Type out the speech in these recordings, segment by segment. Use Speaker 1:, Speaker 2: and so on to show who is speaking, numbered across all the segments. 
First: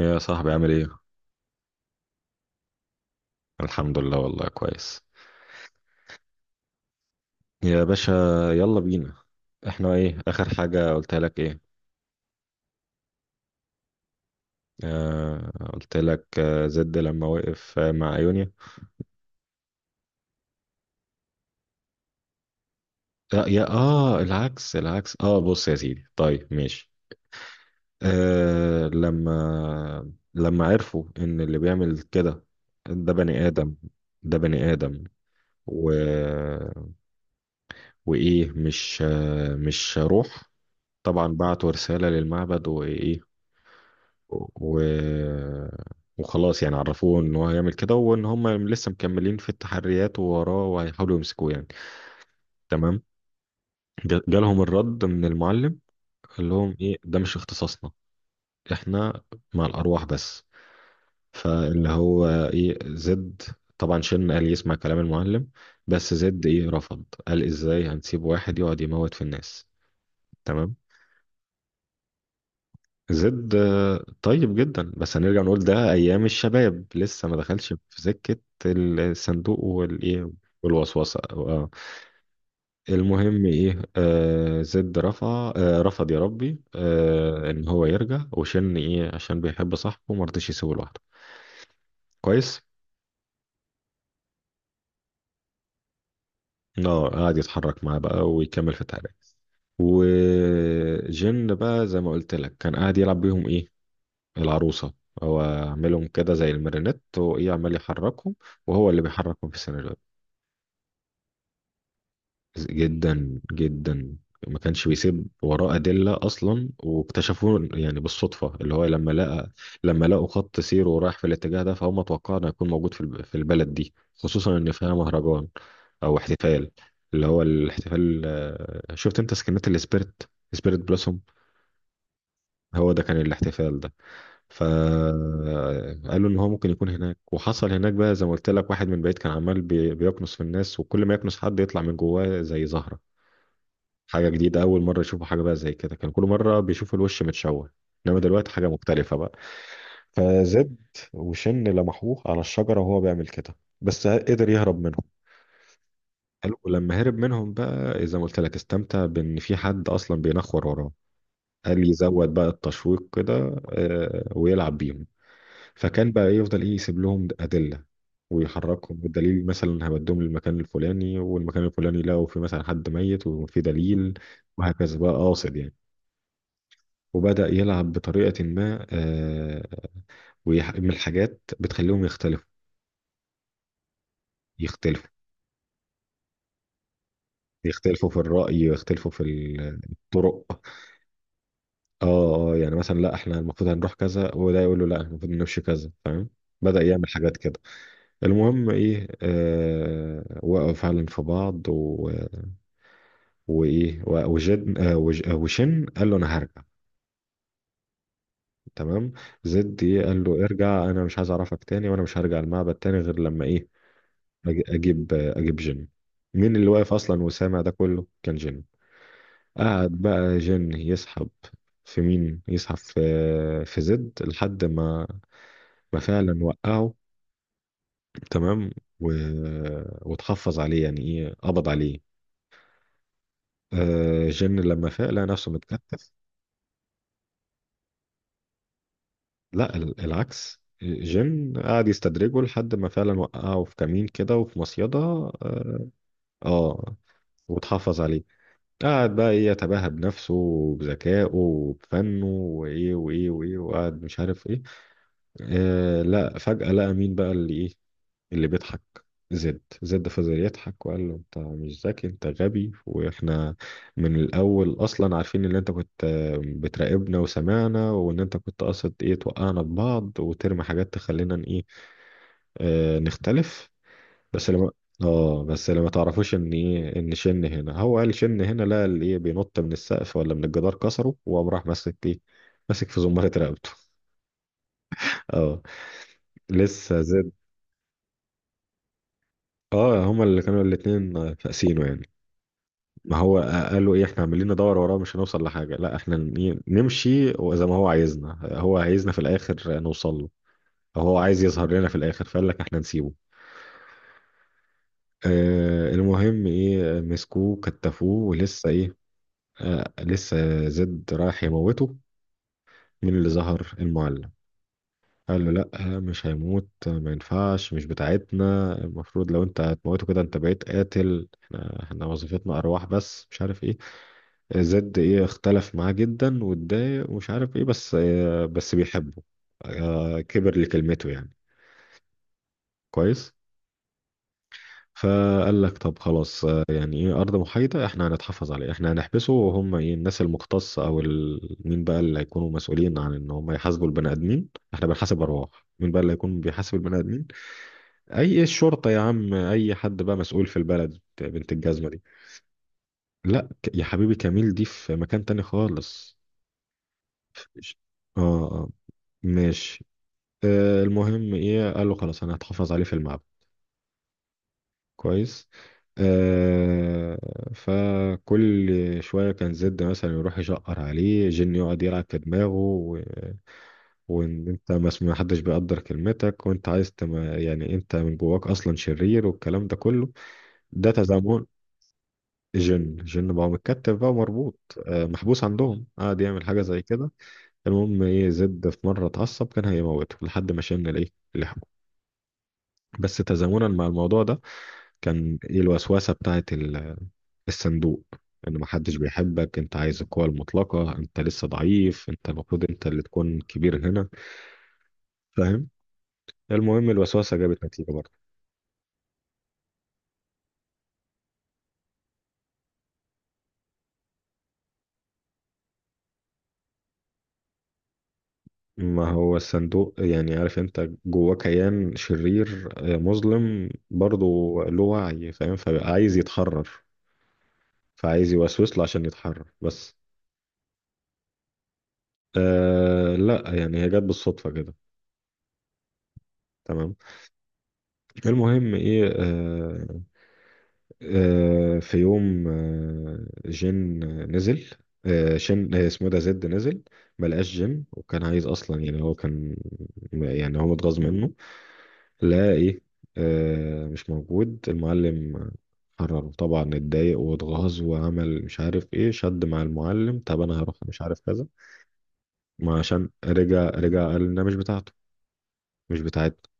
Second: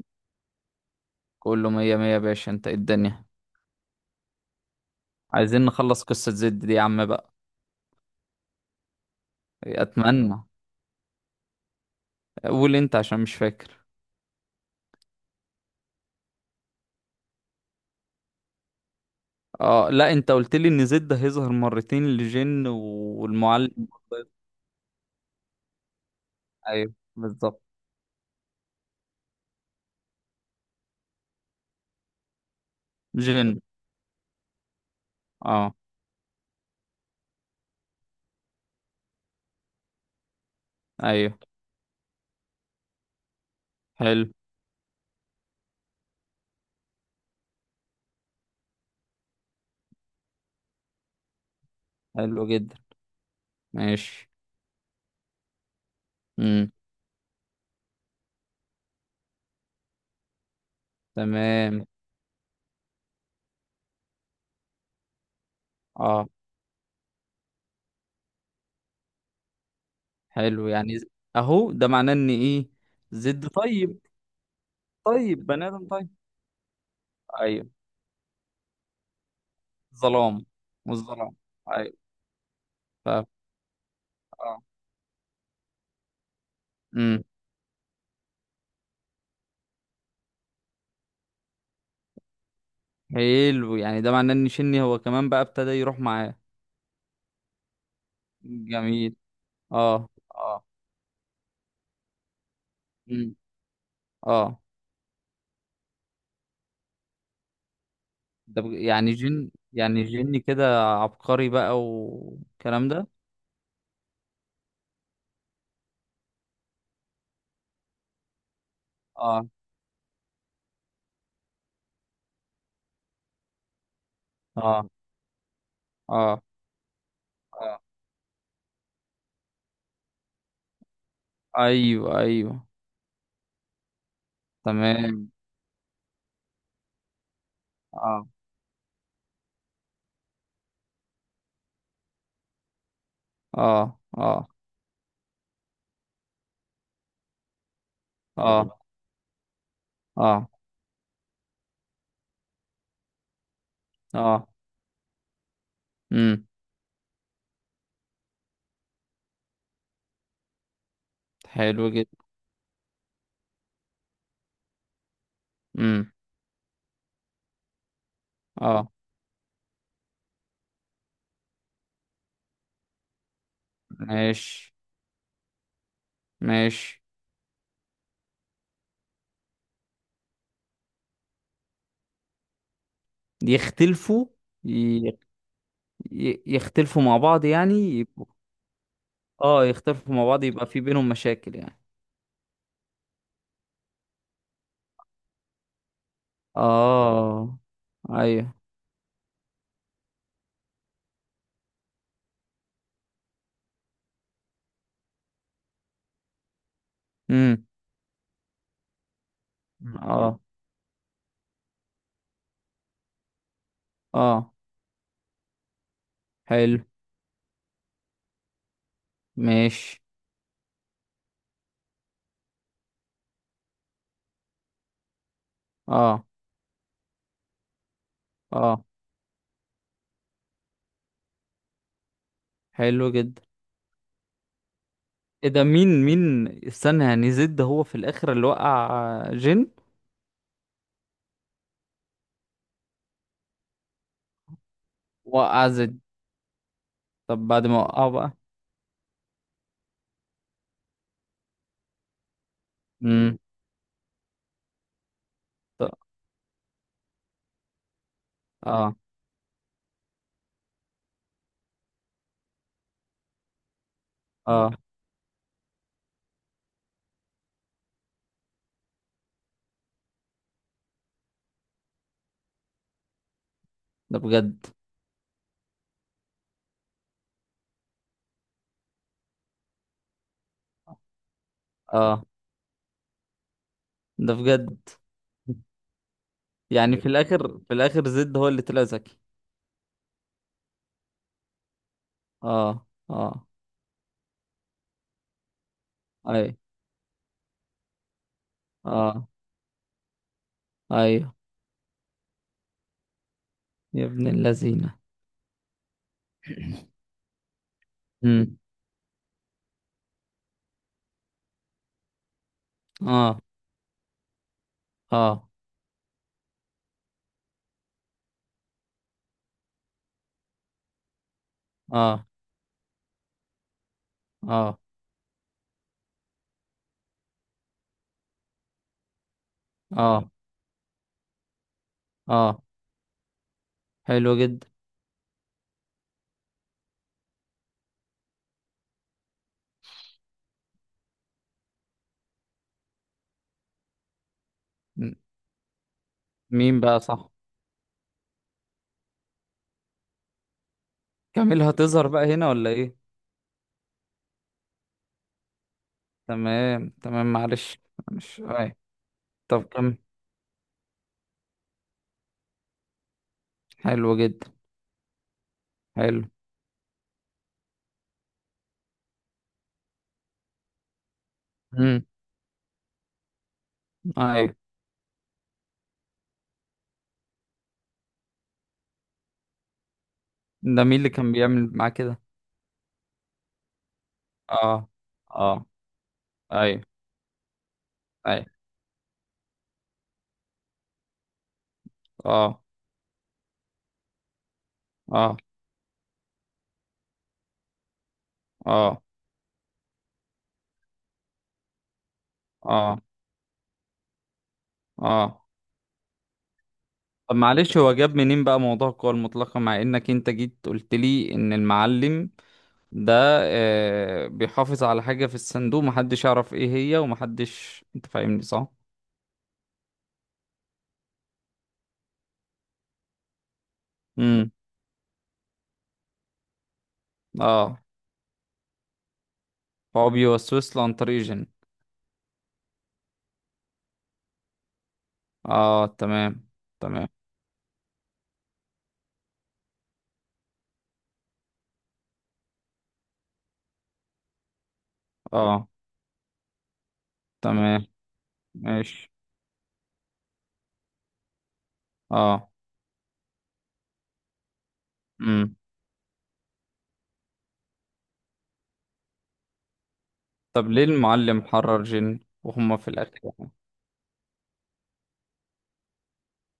Speaker 1: يا صاحبي عامل ايه؟
Speaker 2: كله مية مية يا باشا، انت ايه الدنيا؟
Speaker 1: الحمد لله والله كويس.
Speaker 2: عايزين نخلص قصة زد دي يا عم بقى.
Speaker 1: يا باشا يلا بينا. احنا ايه
Speaker 2: اتمنى.
Speaker 1: اخر حاجة قلت لك ايه؟
Speaker 2: قول انت عشان مش فاكر.
Speaker 1: قلت لك زد لما وقف مع ايونيا.
Speaker 2: اه لا، انت قلت لي ان زد هيظهر مرتين لجن
Speaker 1: لا يا
Speaker 2: والمعلم.
Speaker 1: العكس العكس، بص يا سيدي، طيب ماشي.
Speaker 2: ايوه بالظبط.
Speaker 1: لما عرفوا ان اللي بيعمل كده ده بني
Speaker 2: جن.
Speaker 1: ادم، ده بني ادم
Speaker 2: اه.
Speaker 1: و... وايه، مش روح. طبعا
Speaker 2: ايوه.
Speaker 1: بعتوا رسالة للمعبد وايه،
Speaker 2: حلو.
Speaker 1: و... وخلاص يعني عرفوه ان هو هيعمل كده وان هم لسه مكملين في التحريات ووراه وهيحاولوا يمسكوه يعني.
Speaker 2: حلو جدا.
Speaker 1: تمام.
Speaker 2: ماشي.
Speaker 1: جالهم الرد من المعلم، قال
Speaker 2: امم
Speaker 1: لهم ايه ده مش اختصاصنا، احنا مع الارواح بس.
Speaker 2: تمام.
Speaker 1: فاللي هو ايه زد، طبعا شن قال يسمع كلام المعلم، بس
Speaker 2: اه.
Speaker 1: زد ايه رفض، قال ازاي هنسيب واحد يقعد يموت في الناس.
Speaker 2: حلو
Speaker 1: تمام.
Speaker 2: يعني اهو ده معناه ان ايه؟ زد
Speaker 1: زد
Speaker 2: طيب؟
Speaker 1: طيب جدا، بس هنرجع
Speaker 2: طيب
Speaker 1: نقول
Speaker 2: بني ادم
Speaker 1: ده
Speaker 2: طيب.
Speaker 1: ايام الشباب لسه ما
Speaker 2: ايوه.
Speaker 1: دخلش في سكة الصندوق والايه
Speaker 2: ظلام.
Speaker 1: والوسوسة
Speaker 2: والظلام. ايوه. ف...
Speaker 1: المهم ايه،
Speaker 2: اه.
Speaker 1: زد رفع آه رفض، يا ربي، ان هو يرجع وشن ايه عشان بيحب صاحبه ما رضيش يسيبه لوحده. كويس.
Speaker 2: حلو يعني ده معناه ان شني هو كمان بقى ابتدى يروح معاه.
Speaker 1: اه، قعد يتحرك معاه بقى ويكمل في
Speaker 2: جميل.
Speaker 1: التعريف.
Speaker 2: اه. اه.
Speaker 1: وجن بقى زي ما قلت لك كان قاعد يلعب
Speaker 2: امم
Speaker 1: بيهم ايه،
Speaker 2: اه.
Speaker 1: العروسة، هو عاملهم كده زي المارينيت وايه عمال يحركهم،
Speaker 2: ده
Speaker 1: وهو اللي
Speaker 2: يعني
Speaker 1: بيحركهم
Speaker 2: جن
Speaker 1: في السيناريو،
Speaker 2: يعني جني كده عبقري بقى والكلام ده.
Speaker 1: جدا جدا. ما كانش بيسيب وراه أدلة أصلا، واكتشفوه يعني بالصدفة، اللي هو لما
Speaker 2: اه.
Speaker 1: لقى، لما لقوا خط سيره رايح في الاتجاه ده، فهم توقعوا إنه هيكون موجود في في البلد دي، خصوصا إن
Speaker 2: اه.
Speaker 1: فيها مهرجان أو
Speaker 2: اه.
Speaker 1: احتفال، اللي هو
Speaker 2: اه.
Speaker 1: الاحتفال شفت أنت سكنات السبيرت، سبيرت بلوسوم،
Speaker 2: ايوه ايوه.
Speaker 1: هو ده كان الاحتفال ده.
Speaker 2: تمام.
Speaker 1: فقالوا إن هو ممكن يكون هناك، وحصل هناك بقى زي
Speaker 2: اه.
Speaker 1: ما قلت لك، واحد من بعيد كان عمال بيكنس في الناس، وكل ما يكنس حد يطلع من جواه زي زهرة.
Speaker 2: اه.
Speaker 1: حاجة
Speaker 2: اه.
Speaker 1: جديدة، أول مرة يشوفوا حاجة بقى زي كده، كان كل مرة بيشوفوا الوش متشوه، إنما دلوقتي حاجة
Speaker 2: اه.
Speaker 1: مختلفة بقى.
Speaker 2: اه.
Speaker 1: فزد وشن لمحوه على الشجرة وهو بيعمل كده، بس قدر
Speaker 2: اه.
Speaker 1: يهرب منهم.
Speaker 2: امم.
Speaker 1: حلو. ولما هرب منهم بقى زي ما قلت لك استمتع بإن في حد أصلا بينخور وراه.
Speaker 2: حلو
Speaker 1: قال
Speaker 2: جدا.
Speaker 1: يزود بقى التشويق كده ويلعب بيهم. فكان
Speaker 2: امم.
Speaker 1: بقى يفضل إيه يسيب لهم أدلة
Speaker 2: اه.
Speaker 1: ويحركهم بالدليل، مثلا هودهم للمكان الفلاني والمكان الفلاني لقوا في مثلا حد ميت وفي دليل،
Speaker 2: ماشي.
Speaker 1: وهكذا بقى، قاصد يعني.
Speaker 2: ماشي.
Speaker 1: وبدأ يلعب بطريقة ما، من الحاجات بتخليهم يختلفوا،
Speaker 2: يختلفوا.
Speaker 1: يختلفوا.
Speaker 2: ي- يختلفوا مع بعض يعني.
Speaker 1: يختلفوا في الرأي، يختلفوا في
Speaker 2: اه يختلفوا مع بعض
Speaker 1: الطرق.
Speaker 2: يبقى في بينهم مشاكل يعني.
Speaker 1: اه اه، يعني مثلا لا احنا المفروض هنروح كذا، وده يقول له لا احنا المفروض نمشي كذا، فاهم؟ بدأ يعمل حاجات
Speaker 2: اه.
Speaker 1: كده.
Speaker 2: ايوه.
Speaker 1: المهم ايه، وقعوا فعلا في بعض وايه و- وجد آه وج... آه، وشن قال له انا هرجع.
Speaker 2: امم.
Speaker 1: تمام. زد إيه؟ قال
Speaker 2: اه.
Speaker 1: له ارجع انا مش عايز اعرفك تاني، وانا مش هرجع المعبد تاني غير لما ايه،
Speaker 2: اه.
Speaker 1: اجيب جيم. مين اللي
Speaker 2: حلو.
Speaker 1: واقف اصلا وسامع ده كله؟ كان جيم. قعد
Speaker 2: ماشي.
Speaker 1: بقى جن يسحب، في مين يسحب؟ في في زد، لحد ما ما
Speaker 2: اه.
Speaker 1: فعلا وقعه. تمام.
Speaker 2: اه.
Speaker 1: و... وتحفظ عليه يعني ايه، قبض عليه.
Speaker 2: حلو جدا.
Speaker 1: آه جن لما فاق لقى نفسه
Speaker 2: ايه ده؟ مين؟
Speaker 1: متكتف.
Speaker 2: مين استنى يعني زد ده هو في الاخر اللي وقع جن؟
Speaker 1: لا العكس، جن قعد يستدرجه لحد ما فعلا وقعه في كمين كده وفي مصيدة.
Speaker 2: وقع زد؟
Speaker 1: اه،
Speaker 2: طب بعد ما
Speaker 1: وتحفظ
Speaker 2: وقعه
Speaker 1: عليه.
Speaker 2: بقى.
Speaker 1: قعد بقى ايه يتباهى بنفسه وبذكائه وبفنه وايه وايه
Speaker 2: امم.
Speaker 1: وايه، وقعد مش عارف ايه،
Speaker 2: طب-
Speaker 1: لا فجأة لقى مين بقى اللي ايه، اللي بيضحك؟
Speaker 2: اه.
Speaker 1: زد. زد فضل يضحك وقال له انت مش ذكي، انت غبي، واحنا من
Speaker 2: اه.
Speaker 1: الاول اصلا عارفين ان انت كنت بتراقبنا وسمعنا، وان انت كنت قاصد ايه توقعنا ببعض وترمي حاجات تخلينا ن- ايه آه نختلف.
Speaker 2: ده
Speaker 1: بس
Speaker 2: بجد؟
Speaker 1: لما، اه بس لما تعرفوش ان ايه، ان شن هنا، هو قال شن هنا، لا اللي ايه بينط من السقف ولا من الجدار كسره، وقام راح ماسك ايه،
Speaker 2: اه.
Speaker 1: ماسك في زمارة رقبته.
Speaker 2: ده بجد؟
Speaker 1: اه،
Speaker 2: يعني
Speaker 1: لسه
Speaker 2: في
Speaker 1: زاد.
Speaker 2: الاخر، في الاخر زد هو اللي طلع ذكي.
Speaker 1: اه، هما اللي كانوا الاتنين فاسينه يعني.
Speaker 2: اه.
Speaker 1: ما هو
Speaker 2: اه.
Speaker 1: قالوا ايه احنا عمالين ندور وراه مش هنوصل لحاجة، لا احنا
Speaker 2: اي.
Speaker 1: نمشي زي ما هو عايزنا، هو عايزنا في
Speaker 2: اه.
Speaker 1: الاخر نوصل له، أو هو
Speaker 2: ايوه.
Speaker 1: عايز يظهر لنا في الاخر، فقال لك احنا نسيبه.
Speaker 2: يا ابن اللذينه.
Speaker 1: آه المهم ايه مسكوه كتفوه، ولسه ايه، لسه زد رايح يموته. مين اللي
Speaker 2: اه.
Speaker 1: ظهر؟ المعلم. قال
Speaker 2: اه.
Speaker 1: له لا مش هيموت، ما ينفعش، مش بتاعتنا، المفروض لو انت هتموته كده انت بقيت قاتل، احنا، احنا
Speaker 2: اه.
Speaker 1: وظيفتنا ارواح بس، مش عارف ايه.
Speaker 2: اه.
Speaker 1: زد ايه اختلف معاه جدا واتضايق ومش عارف ايه، بس بس بيحبه،
Speaker 2: اه.
Speaker 1: كبر لكلمته يعني.
Speaker 2: اه.
Speaker 1: كويس.
Speaker 2: حلو جدا.
Speaker 1: فقال لك طب خلاص يعني ايه ارض محايده، احنا هنتحفظ عليه، احنا هنحبسه، وهم ايه الناس المختصه او مين بقى اللي هيكونوا مسؤولين عن ان هم يحاسبوا البني ادمين. احنا
Speaker 2: م-
Speaker 1: بنحاسب ارواح، مين بقى اللي هيكون بيحاسب
Speaker 2: مين
Speaker 1: البني
Speaker 2: بقى
Speaker 1: ادمين؟
Speaker 2: صح.
Speaker 1: اي إيه، الشرطه يا عم، اي حد بقى مسؤول في البلد بنت
Speaker 2: كامل
Speaker 1: الجزمه دي.
Speaker 2: هتظهر بقى هنا ولا ايه؟
Speaker 1: لا يا حبيبي كميل دي في مكان تاني خالص.
Speaker 2: تمام تمام، معلش.
Speaker 1: اه
Speaker 2: مش اي. طب
Speaker 1: ماشي.
Speaker 2: كم.
Speaker 1: المهم ايه قال له خلاص انا هتحفظ عليه في المعبد.
Speaker 2: حلو جدا.
Speaker 1: كويس.
Speaker 2: حلو.
Speaker 1: آه. فكل شوية كان زد مثلا يروح يشقر عليه، جن يقعد يلعب
Speaker 2: امم.
Speaker 1: في دماغه وان
Speaker 2: ايوه.
Speaker 1: انت ما حدش بيقدر كلمتك، وانت عايز يعني انت من جواك اصلا شرير، والكلام ده كله.
Speaker 2: ده
Speaker 1: ده
Speaker 2: مين اللي كان
Speaker 1: تزامن.
Speaker 2: بيعمل معاه كده؟
Speaker 1: جن بقى متكتف بقى ومربوط،
Speaker 2: اه.
Speaker 1: محبوس
Speaker 2: اه.
Speaker 1: عندهم، قعد يعمل حاجة زي
Speaker 2: ايوه
Speaker 1: كده. المهم ايه،
Speaker 2: ايوه.
Speaker 1: زد في مرة اتعصب كان هيموته، لحد ما شن الايه، لحمه.
Speaker 2: اه.
Speaker 1: بس تزامنا مع الموضوع ده
Speaker 2: اه.
Speaker 1: كان ايه الوسوسة بتاعت الصندوق، ان محدش
Speaker 2: اه.
Speaker 1: بيحبك، انت عايز القوة المطلقة، انت لسه ضعيف، انت المفروض انت
Speaker 2: اه.
Speaker 1: اللي تكون كبير هنا،
Speaker 2: اه.
Speaker 1: فاهم؟ المهم
Speaker 2: طب
Speaker 1: الوسوسة جابت
Speaker 2: معلش،
Speaker 1: نتيجة
Speaker 2: هو
Speaker 1: برضه.
Speaker 2: جاب منين بقى موضوع القوى المطلقة مع انك انت جيت قلت لي ان المعلم ده آه، بيحافظ على حاجة في الصندوق محدش يعرف ايه هي ومحدش، انت فاهمني صح؟
Speaker 1: ما هو الصندوق يعني عارف انت جواه كيان شرير مظلم برضه،
Speaker 2: امم.
Speaker 1: له وعي فاهم، فبقى عايز يتحرر،
Speaker 2: اه.
Speaker 1: فعايز يوسوس له عشان يتحرر بس.
Speaker 2: هو بيوسوس له عن طريق جن؟
Speaker 1: لا يعني هي جت بالصدفة كده.
Speaker 2: اه تمام.
Speaker 1: تمام.
Speaker 2: تمام.
Speaker 1: المهم ايه في يوم جين نزل، آه،
Speaker 2: اه.
Speaker 1: شين آه، اسمه ده زد، نزل ما لقاش جين،
Speaker 2: تمام.
Speaker 1: وكان عايز اصلا يعني
Speaker 2: ماشي.
Speaker 1: هو كان، يعني هو متغاظ منه.
Speaker 2: اه.
Speaker 1: لا ايه مش موجود المعلم.
Speaker 2: امم.
Speaker 1: قرر طبعا، اتضايق واتغاظ وعمل مش عارف ايه، شد مع المعلم طب انا
Speaker 2: طب
Speaker 1: هروح
Speaker 2: ليه
Speaker 1: مش عارف
Speaker 2: المعلم
Speaker 1: كذا.
Speaker 2: حرر جن وهم
Speaker 1: ما
Speaker 2: في
Speaker 1: عشان
Speaker 2: الاخر يعني؟
Speaker 1: رجع، رجع قال انها مش بتاعته، مش بتاعتنا،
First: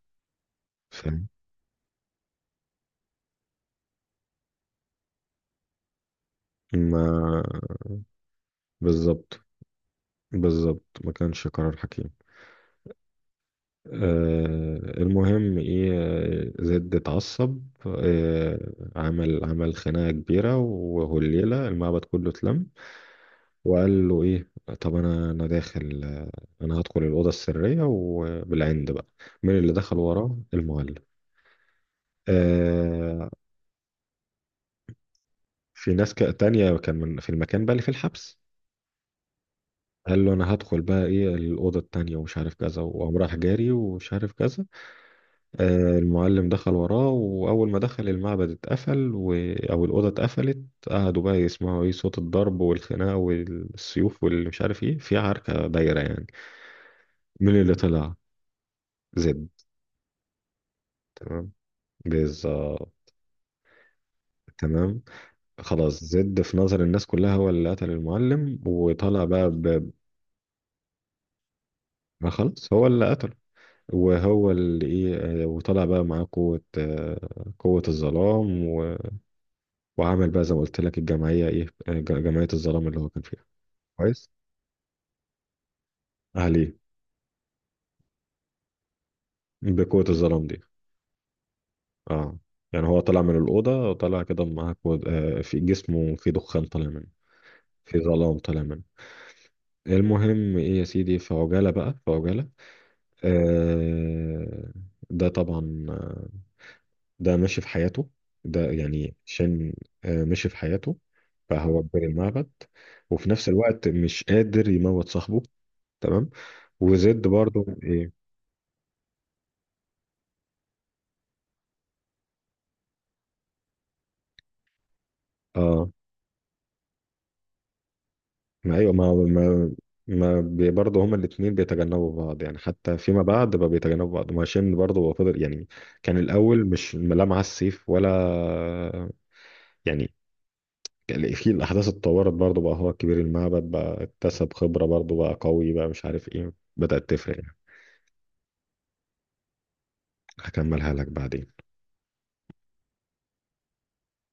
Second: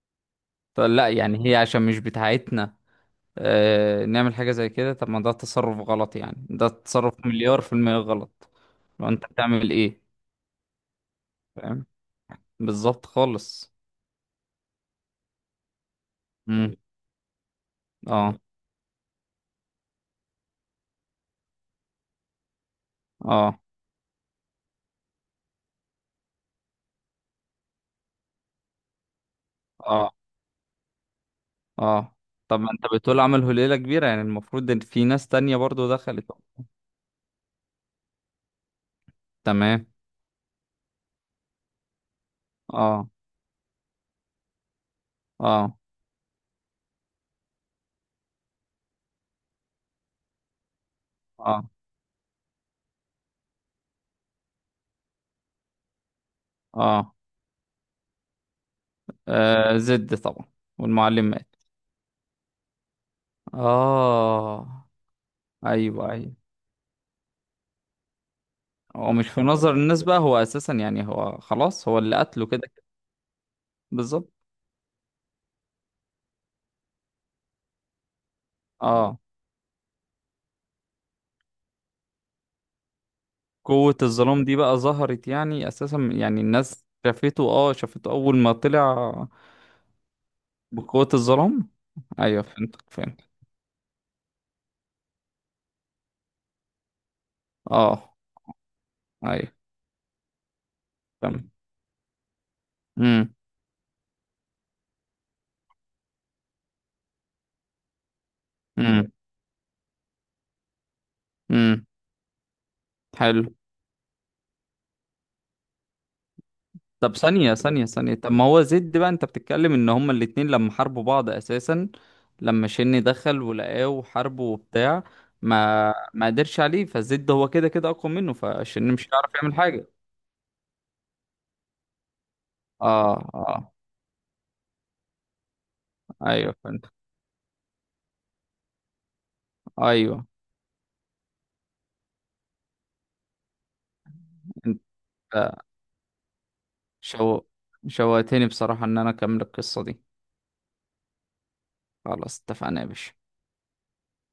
Speaker 2: طب لا
Speaker 1: فاهم؟
Speaker 2: يعني هي عشان مش بتاعتنا آه نعمل حاجة زي كده؟ طب ما ده تصرف غلط، يعني ده تصرف
Speaker 1: ما
Speaker 2: مليار في المية غلط. لو انت
Speaker 1: بالظبط،
Speaker 2: بتعمل ايه.
Speaker 1: بالظبط، ما كانش قرار
Speaker 2: فاهم.
Speaker 1: حكيم.
Speaker 2: بالظبط خالص.
Speaker 1: المهم ايه
Speaker 2: امم.
Speaker 1: زد اتعصب،
Speaker 2: اه.
Speaker 1: آه، عمل خناقة كبيرة، وهو الليلة المعبد كله اتلم.
Speaker 2: اه.
Speaker 1: وقال له ايه، طب انا داخل، انا هدخل الأوضة السرية وبالعند بقى. مين اللي دخل
Speaker 2: اه.
Speaker 1: وراه؟ المولد.
Speaker 2: اه. طب ما انت بتقول
Speaker 1: آه،
Speaker 2: عملوا ليلة كبيرة، يعني المفروض ان في ناس تانية برضو
Speaker 1: في ناس
Speaker 2: دخلت.
Speaker 1: تانية كان من في المكان بقى اللي في الحبس.
Speaker 2: تمام.
Speaker 1: قال له انا هدخل بقى ايه الأوضة التانية ومش عارف كذا،
Speaker 2: اه.
Speaker 1: وقام راح جاري ومش عارف كذا.
Speaker 2: اه.
Speaker 1: المعلم دخل وراه، وأول ما دخل المعبد اتقفل أو الأوضة اتقفلت. قعدوا بقى
Speaker 2: اه.
Speaker 1: يسمعوا إيه صوت الضرب والخناقة والسيوف واللي مش عارف إيه، في عركة دايرة يعني.
Speaker 2: اه.
Speaker 1: مين اللي طلع؟ زد.
Speaker 2: آه، زد طبعا. والمعلم
Speaker 1: تمام،
Speaker 2: مات.
Speaker 1: بالظبط.
Speaker 2: اه.
Speaker 1: تمام. خلاص
Speaker 2: ايوه ايوه.
Speaker 1: زد في نظر الناس كلها هو اللي قتل المعلم،
Speaker 2: هو
Speaker 1: وطلع
Speaker 2: مش في
Speaker 1: بقى
Speaker 2: نظر الناس بقى، هو اساسا يعني هو خلاص هو اللي
Speaker 1: ما
Speaker 2: قتله كده
Speaker 1: خلاص
Speaker 2: كده.
Speaker 1: هو اللي قتله،
Speaker 2: بالظبط.
Speaker 1: وهو اللي ايه وطلع بقى معاه قوة قوة الظلام
Speaker 2: اه.
Speaker 1: وعمل بقى زي ما قلت لك الجمعية ايه جمعية الظلام اللي هو كان فيها.
Speaker 2: قوة
Speaker 1: كويس.
Speaker 2: الظلام دي بقى ظهرت يعني اساسا، يعني
Speaker 1: اهلي
Speaker 2: الناس شافته، اه شافته اول ما طلع
Speaker 1: بقوة الظلام دي.
Speaker 2: بقوة الظلام.
Speaker 1: اه
Speaker 2: ايوه فهمتك،
Speaker 1: يعني هو
Speaker 2: فهمت.
Speaker 1: طلع من الأوضة، طلع كده معاه كو... آه في جسمه، في دخان طالع منه، في
Speaker 2: اه.
Speaker 1: ظلام طالع منه.
Speaker 2: ايوه.
Speaker 1: المهم ايه يا سيدي، في
Speaker 2: تمام.
Speaker 1: عجالة بقى، في عجالة.
Speaker 2: امم
Speaker 1: آه ده طبعا ده ماشي في حياته، ده
Speaker 2: امم.
Speaker 1: يعني شن، آه ماشي في حياته. فهو
Speaker 2: امم.
Speaker 1: كبير المعبد، وفي
Speaker 2: حلو.
Speaker 1: نفس الوقت مش قادر يموت صاحبه. تمام.
Speaker 2: طب
Speaker 1: وزد
Speaker 2: ثانية
Speaker 1: برضو
Speaker 2: ثانية
Speaker 1: ايه،
Speaker 2: ثانية، طب ما هو زد بقى، انت بتتكلم ان هما الاتنين لما حاربوا بعض اساسا، لما شن دخل ولقاه وحاربه وبتاع،
Speaker 1: اه
Speaker 2: ما قدرش عليه، فزد هو كده كده اقوى منه،
Speaker 1: ايوه،
Speaker 2: فشن مش
Speaker 1: ما
Speaker 2: هيعرف يعمل
Speaker 1: ما
Speaker 2: حاجة.
Speaker 1: ما بي- برضه هما الاثنين بيتجنبوا بعض يعني، حتى
Speaker 2: اه.
Speaker 1: فيما بعد بقى
Speaker 2: اه.
Speaker 1: بيتجنبوا بعض. ما هشام برضه هو فضل يعني، كان
Speaker 2: ايوه
Speaker 1: الاول
Speaker 2: فهمت.
Speaker 1: مش لا معاه السيف ولا، يعني
Speaker 2: ايوه.
Speaker 1: كان في الاحداث، اتطورت برضه بقى هو كبير المعبد بقى، اكتسب
Speaker 2: انت.
Speaker 1: خبره برضه، بقى قوي، بقى مش عارف ايه، بدات تفرق
Speaker 2: شو.
Speaker 1: يعني.
Speaker 2: شوقتني بصراحة ان انا اكمل القصة دي.
Speaker 1: هكملها لك بعدين.
Speaker 2: خلاص اتفقنا يا باشا.